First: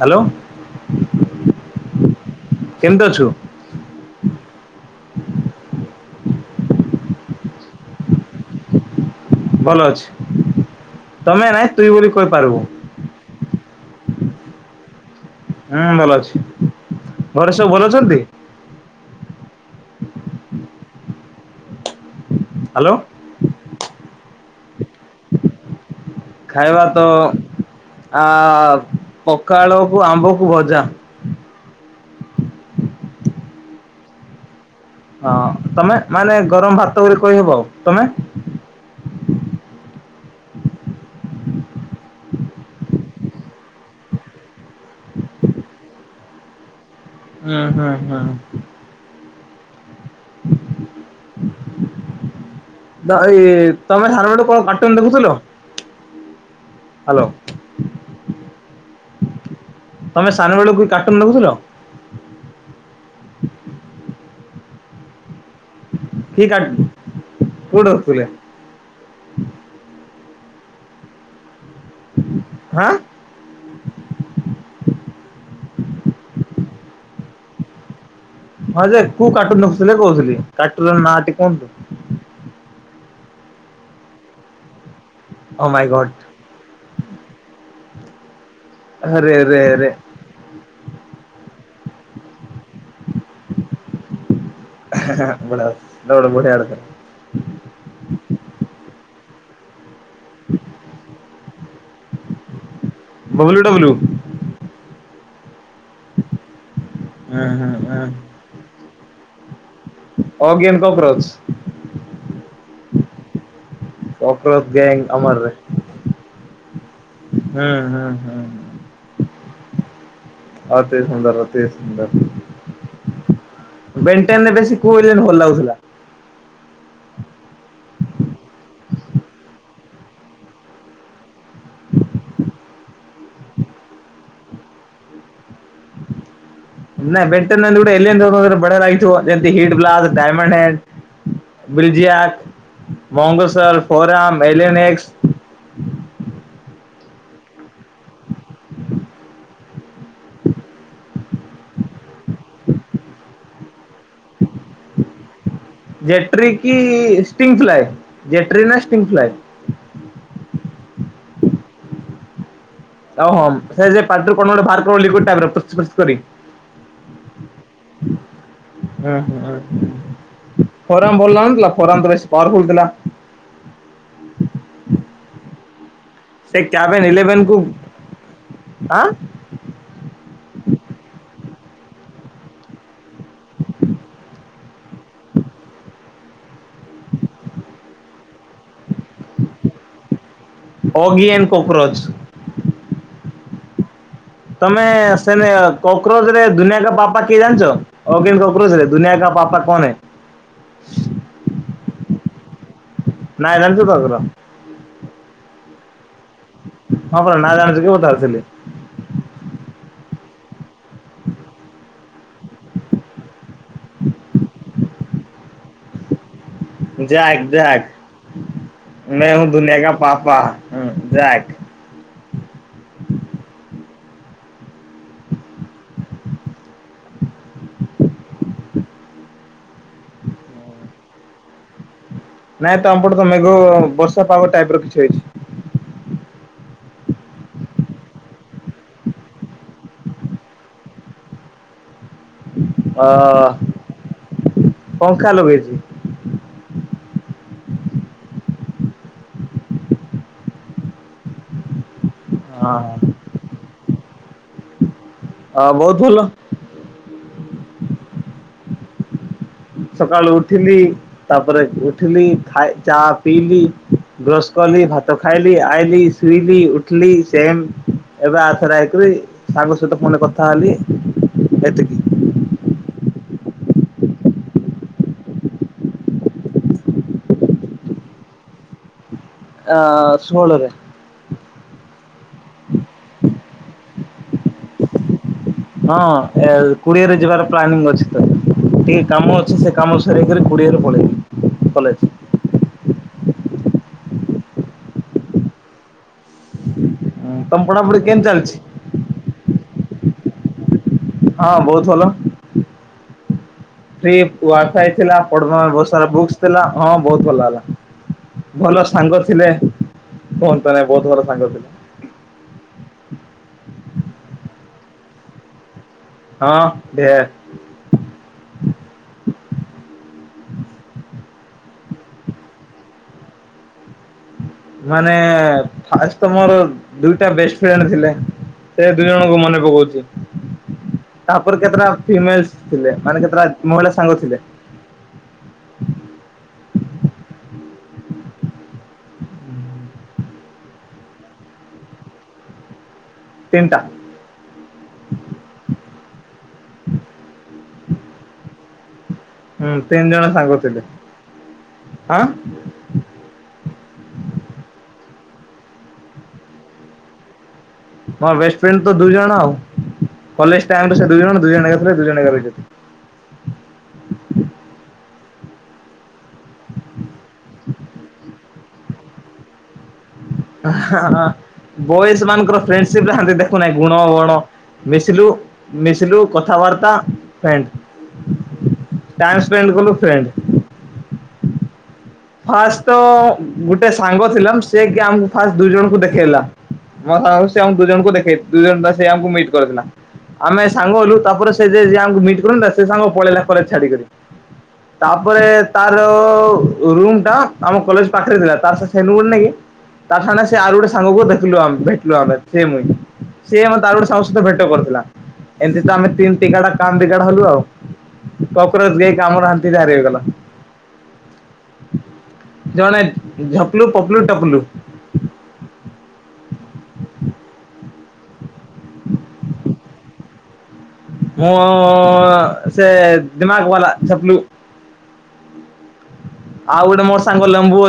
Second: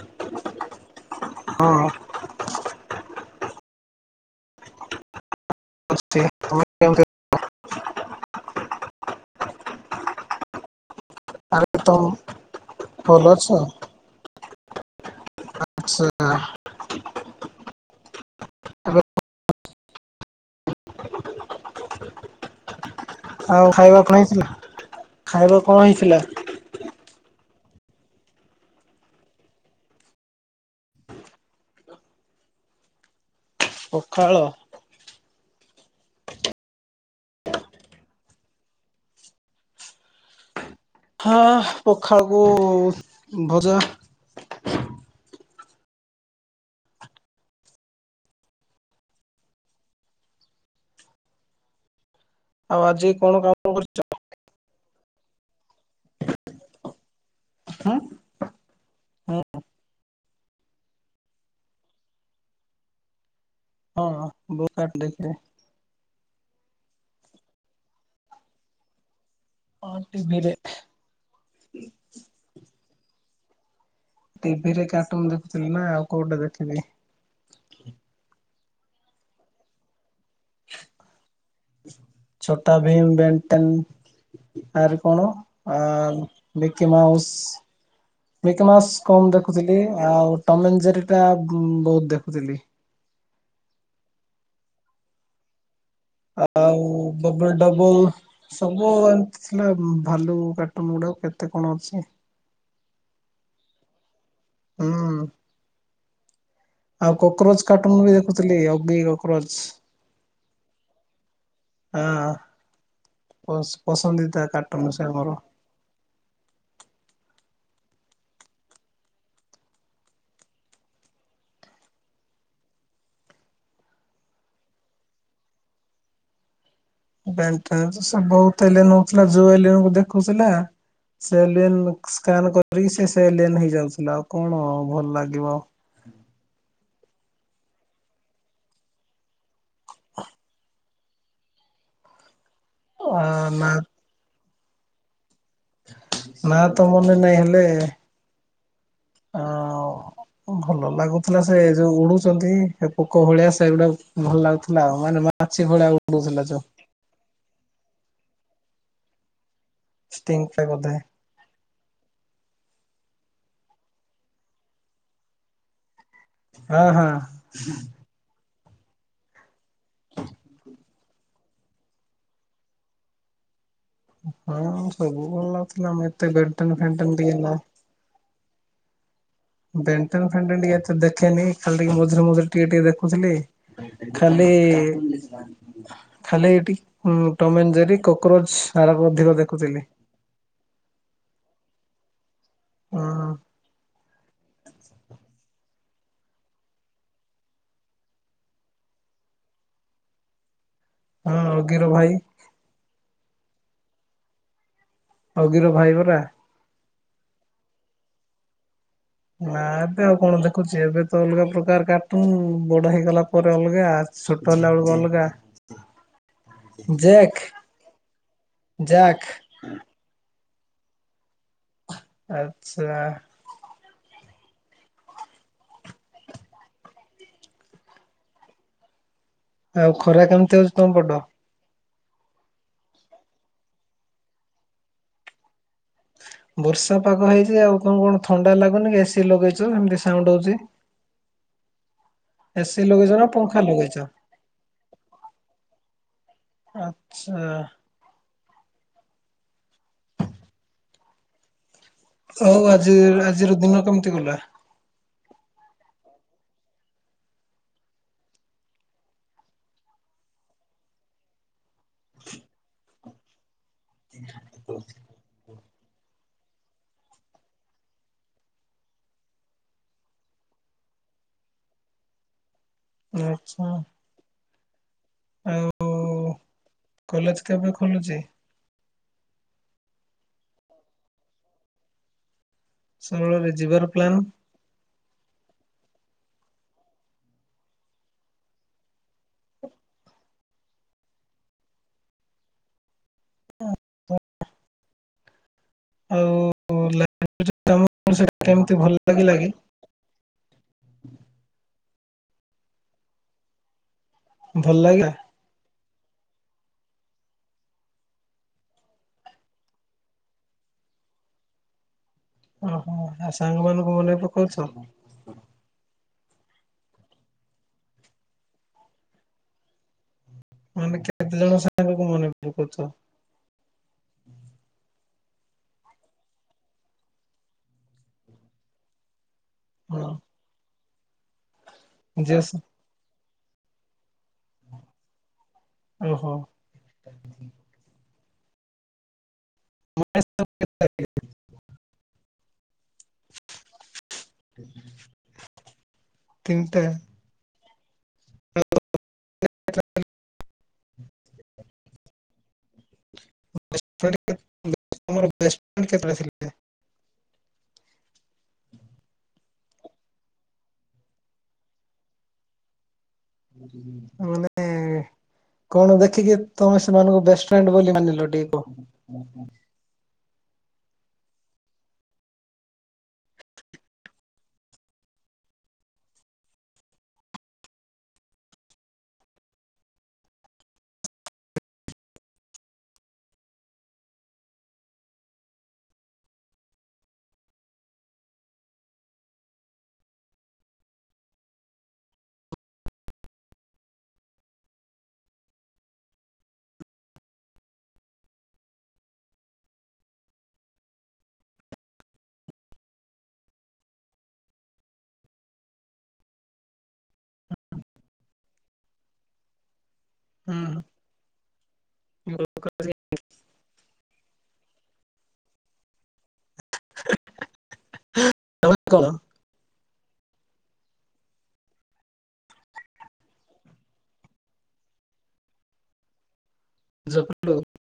Hello ହଁ କେମିତି ଅଛୁ? [inaudible] ଭଲ ଅଛି। ତମେ ନାଇ ଆରେ ତୁଇ ତମ ବୋଲି କହି ପାରିବୁ। ଭଲ ଅଛ? ହୁଁ ଆଚ୍ଛା ଭଲ ଅଛି। ଘରେ ସବୁ ଭଲ ଅଛନ୍ତି? ଏବେ ହ୍ୟାଲୋ। ଆଉ ଖାଇବା କଣ ହେଇଥିଲା? ଖାଇବା କଣ ହେଇଥିଲା? ଖାଇବା ତ ଆ ପଖାଳକୁ ଆମ୍ବ କୁ ଭଜା। ପଖାଳ ହଁ ତମେ ମାନେ ଗରମ ଭାତ ବୋଲି କହିହବ ଆ ତମେ ହଁ ପଖାଳକୁ ଭଜା। ହୁଁ ହୁଁ ହୁଁ ଆଉ ଆଜି କଣ ଏଇ କାମ କରିଛ? ତମେ [unintelligible] [unintelligible] ହ୍ୟାଲୋ [inaudible] ହଁ [inaudible] ହୁଁ। ତମେ ସାନବେଳକୁ କାର୍ଟୁନ ଦେଖୁଥିଲି। ହଁ [unintelligible] କି କାଟ କଉଠି ରଖିଥିଲା। [inaudible] ହଁ ଟି ଭି ରେ। ହୁଁ। ଟିଭିରେ କାଟୁନ ଦେଖୁଥିଲି ନା ଆଉ କୋଉଠି ଦେଖିବି। ହଁ ଯେ କୁ କାର୍ଟୁନ ରଖୁଥିଲେ କହୁଥିଲି। [unintelligible] ଛୋଟା [unintelligible] କଣ ଓ ଆ ମାଇଁ ଗଡ୍। ମିକି ମାଉସ ମ ମାସ କମ ଆରେ ରେ ଦେଖୁଥିଲି ରେ ଆଉ ଟମେଜରିଟା ବହୁତ ଦେଖୁଥିଲି। ହୁ। ଆହା ହା। ଆଉ ଡବଲ ଡବଲ ସବୁ। ସିନା ମୁଁ। ଭାଲୁ କାଟୁନ୍ ଗୁଡ଼ାକ କେତେ କଣ ଅଛି। ବବୁଲ ଡବ୍ଲୁ। ହଁ। ଆଉ ହୁଁ କକରୋଚ କାଟୁନ ହୁଁ ବି ଦେଖୁଥିଲି ଆଗିର। କରଚ। Again cockroach. ହଶ। କକ୍ରୋଚ ଗ୍ୟାଙ୍ଗ ଅମର ରହେ। ହୁଁ ହୁଁ ହୁଁ। ଅତି ସୁନ୍ଦର ଅତି ସୁନ୍ଦର ବେଣ୍ଟେନରେ ବେଶୀ କୁଇଲର୍ ଭଲ ଲାଗୁଥିଲା। ବେଣ୍ଟାଚ [unintelligible] ଯୋଉ ଏଲିଅନ ଦେଖାଉଥିଲା ସେ ଏଲିଅନ ସ୍କାନ କରିକି ସେ ସେଇ ଏଲିଅନ ହେଇଯାଉଥିଲା ଆଉ କଣ ଭଲ ଲାଗିବ। ନାଇଁ ବେଣ୍ଟେନ୍ ଏମିତି ଗୋଟେ ଏଲିଅନ ବଢିଆ ଲାଗିଥିବ ଯେମିତି ହିଟବ୍ଲାଜ୍ ଡାଇମଣ୍ଡଏଣ୍ଡ ବିଲିଜିଆଁନ। ଆ ନା ମଙ୍ଗସଲ ଫୋରାମ୍। Alien X. ମାନେ ନାଇଁ ହେଲେ। ଅ ଭଲ ଲାଗୁ। ନା ସେ ଯୋଉ ଉଡୁଛନ୍ତି ପୋକ ଭଳିଆ ସେଗୁଡା। ଭଲ ଲାଗୁଥିଲା ଆଉ ମାନେ ମାଛି ଭଳିଆ ଉଡୁଥିଲା ଜେଟ୍ର ଯୋଉ କି ଷ୍ଟିଙ୍ଗ ଫ୍ଲାଏ ଜେଟ୍ରି। ଟି ଫ୍ଲାଏ। ଷ୍ଟିଙ୍ଗ ଟା ବୋଧେ। ଓହଁ ସେ ପାଟିରୁ କଣ ଗୋଟେ ବାହାର କଲା ଲିକ୍ୱିଡ ଟାଇପର୍। ହଁ ହଁ। ହୁଁ ହୁଁ ହଁ। ଫୋର ଭଲ ନାହାନ୍ତିଥିଲା ଫୋରା ତ ପାୱାର ଫୁଲ ଥିଲା। ହଁ ସବୁ ଭଲ ଲ। ସିଲମ। ସେ କ୍ୟାବେନ୍ ଏଲେଭେନ୍ କୁ। ଆଁ। ବେଣ୍ଟେନ ଫେଣ୍ଟେନ ଟିକେ ଏତେ ଦେଖେନି ଖାଲି ଟିକେ ମଝିରେ ମଝିରେ ଟିକେ ଦେ। ବୁଝିଲି ଖାଲି। ଖାଲି ଏଠି ଟମ୍ ଆଣ୍ଡ ଜେରୀ କକ୍ରୋଚ୍। ସାରକୁ ଅଧିକ ଦେଖୁଥିଲି। କକ୍ରଜ, ହଁ, ତମେ ସେନ କକୋଚ ରେ ଦୁନିଆ କ ପାପା କିଏ ଜାଣିଛ କୋଚ ରେ ଦୁନିଆ କ ପାପା କୋନ ହେ? ହଁ ଗିରୋ ଭାଇ ନାଇଁ ରାନ୍ଧୁ ତାଘର ଅଗିର ଭାଇ ପରା। ହଁ ପରା ନାଇଁ ରାନ୍ଧୁ ଯିବୁ ତାର ଡେଲି [inaudible] ନା ଏବେ ଆଉ କଣ ଦେଖୁଛି? ଏବେ ତ ଅଲଗା ପ୍ରକାର କାର୍ଟୁନ, ବଡ ହେଇଗଲା ପରେ ଅଲଗା, ଛୋଟ ହେଲା ବେଳକୁ ଅଲଗା। ଯାକ ଜେକ୍ ଯାକ ଜାକ୍ ମେ ହୁଁ ଦୁନିଆ କା ପାପା। ହଁ ଜାକ୍ ଆଚ୍ଛା। ଆଉ ଖରା କେମିତି ହଉଚି ତମ ପଟ? ନାଇଁ ତମପଟେ ତ ମେଘ ଅ ବର୍ଷା ପାଗ ଟାଇପ ର କିଛି ହେଇଛି ବର୍ଷା ପାଗ ହେଇଛି ଆଉ ତମକୁ କଣ ଥଣ୍ଡା ଲାଗୁନି କି ଏସି ଲଗେଇଛ ଏମତି ସାଉଣ୍ଡ ହଉଛି? ଏସି ଅ ଲଗେଇଚ ନା ପଙ୍ଖା ଲଗେଇଚ ପଙ୍ଖା ଲଗେଇଛି ଆଚ୍ଛା! ହଉ ହଁ ଆଜିର୍ ଆଜିର ଦିନ କେମିତି ଗଲା? ହଁ ବହୁତ୍ ଭଲ। ସକାଳୁ ଉଠିଲି, ତାପରେ ଘୃ- ଥିଲପ୍ ଖାଏ ଚାପ୍ ଲି ଲି [inaudible] ବ୍ରସ୍ କଲି ଭାତ ଖାଇଲି ଆଇଲି ଶୁଇଲି ଉଠିଲି ସେମ୍ ଏବେ ଆର୍ ଥରେ ଆଇ କରି ସାଙ୍ଗ ସହିତ ଫୋନ୍ ରେ କଥା ହେଲି ଏତିକି ଆ ଚ୍ଛା ଆଉ! କଲେଜ କେବେ ଖୋଲୁଚି? ଆଁ ସୁହଳରେ ସୁହଳରେ ଯିବାର ପ୍ଲାନ ହଁ ଏ କୁଡିଏରେ ଯିବାର ପ୍ଲାନିଂ ଅଛି ତ, ଟିକେ କାମ ଅଛେ ସେ କାମ ସାରିକରି କୁଡିଏରେ ପଳେଇବି କଲେଜ। ଉଁ ଦପ୍ ଆଉ ଲାଗୁଚି ତମ ପଢାପଢି ତମକୁ ସେମିତି ଚାଲିଛି କେମିତି ଭଲ ଲାଗିଲା କି? ହଁ ବହୁତ ଭଲ। ସେ କୁଆ ଭଲ ଲାଗିଲା ଖାଇଥିଲା ପଡ୍ମାବସ୍ ଏତେ ସାରା ଵୁକ୍ସ ଥିଲା ହଁ ବହୁତ ସାଙ୍ଗ ଥିଲେ କୁହନ୍ତୁ ନାଇଁ ହେ ଭଲ ସାଙ୍ଗ ଥିଲେ ହନ୍ତ ବହୁତ ଭଲ ସାଙ୍ଗ ଥିଲେ ଓହୋ ଆ ସାଙ୍ଗମାନଙ୍କୁ ମନେ ପକାଉଚ! ହଁ ଦେ- ଆମେ କେତେ ଜଣ ସାଙ୍ଗକୁ ମନେ ପକାଉଚ ମାନେ ଫାଷ୍ଟ ତ ମୋର ଦୁଇଟା ବେଷ୍ଟ ଫ୍ରେଣ୍ଡ ଥିଲେ ସେ ଦୁଇ ଜଣଙ୍କୁ ମନେ କଁ ହଁ କହୁଚୁ ତାପ୍ ତର୍ କେତେଟା ଝିଅ ଫିମେଲସ୍ ସ ଥିଲେ ମାନେ କେ ପ୍ରାୟ ମହିଳା ସାଙ୍ଗ ଥିଲେ। ଓହୋ [unintelligible] ତିନଟା ହ ହୁଁ ତିନି ଜଣ ସାଙ୍ଗ ଥିଲେ। ଆଁ [unintelligible] [unintelligible] ମୋର ବେଷ୍ଟ ଫ୍ରେଣ୍ଡ ତ ଦୁଇ ଜଣ ଆଉ କଲେଜ ଟାଇମ ସେ ଦୁଇ ଜଣ ଦୁଇ ଜଣ ଏକା ଥିଲେ ଦୁଇ ଜଣ ଏକା ରହିବେ। ମାନେ କଣ ଦେଖିକି ତମେ ସେମାନଙ୍କୁ ବେଷ୍ଟଫ୍ରେଣ୍ଡ ବୋଲି ମାନିଲ ଟିଏ କୁହ। ହାଁ ହା ବଏସ ମାନଙ୍କର ଫ୍ରେଣ୍ଡସିଫ୍ ନାହାଁନ୍ତି ଦେଖୁନାହିଁ ଗୁଣ ବଣ ମିଶିଲୁ ମିଶିଲୁ କଥାବାର୍ତ୍ତା ଫ୍ରେଣ୍ଡ୍ ଟାଇମସ୍ପେଣ୍ଡକଲୁ ଫ୍ରେଣ୍ଡ୍। ଫାଷ୍ଟ ତ ଗୋଟେ ସାଙ୍ଗ ଥିଲା ସେ କି ଆମକୁ ଫାଷ୍ଟ ଦୁଇ ଜଣଙ୍କୁ ଦେଖେଇଲା ମୋ ସା ଆମ ଦୁ ଜଣଙ୍କୁ ଦେଖେଇ ଦ ଜଣ ସେମକୁ ମିଟ୍ କରିଥିଲା ଆମେ ସାଙ୍ଗ ହେଲୁ ତାପରେ ସେ ଯେ ଯିଏଆମକୁ ମିଟ କରୁନେ ସେ ସାଙ୍ଗ ପଳେଇଲା କଲେଜ ଛାଡିିକରି ତାପରେ ତାର ରୁମ ଟା ଆମ କଲେଜ ପାଖରେ ଥିଲା ତାରସେ ସେଲୁନ୍ ନାଇକି ତା ସାଙ୍ଗେ ଆର ଗୋଟେ ସାଙ୍ଗକୁ ଦେଖିଲୁେ ଆମେ ଭେଟିଲୁ ଆମେ ସେ ମୁଇଁ ସେ ଆଉ ତାର ଗୋଟେ ସାଙ୍ଗ ସହିତ ଭେଟ କରିଥିଲା ଏମିତି ତ ଆମେ ତିନି ଟାଟା କାମ ଦ କାଟା ହେଲୁ ଆଉ କକୋଚାଇକି ଆମରା [inaudible] ହଁ। ଜଣେ ଝପଲୁ ପପଲୁ ଟପଲୁ। [inaudible] ମୁଁ ସେ ଦିମାଗ ବାଲା ଚପଲୁ। ଆଉ ଗୋଟେ ମୋର ସାଙ୍ଗ କଣ ଲମ୍ୱୁ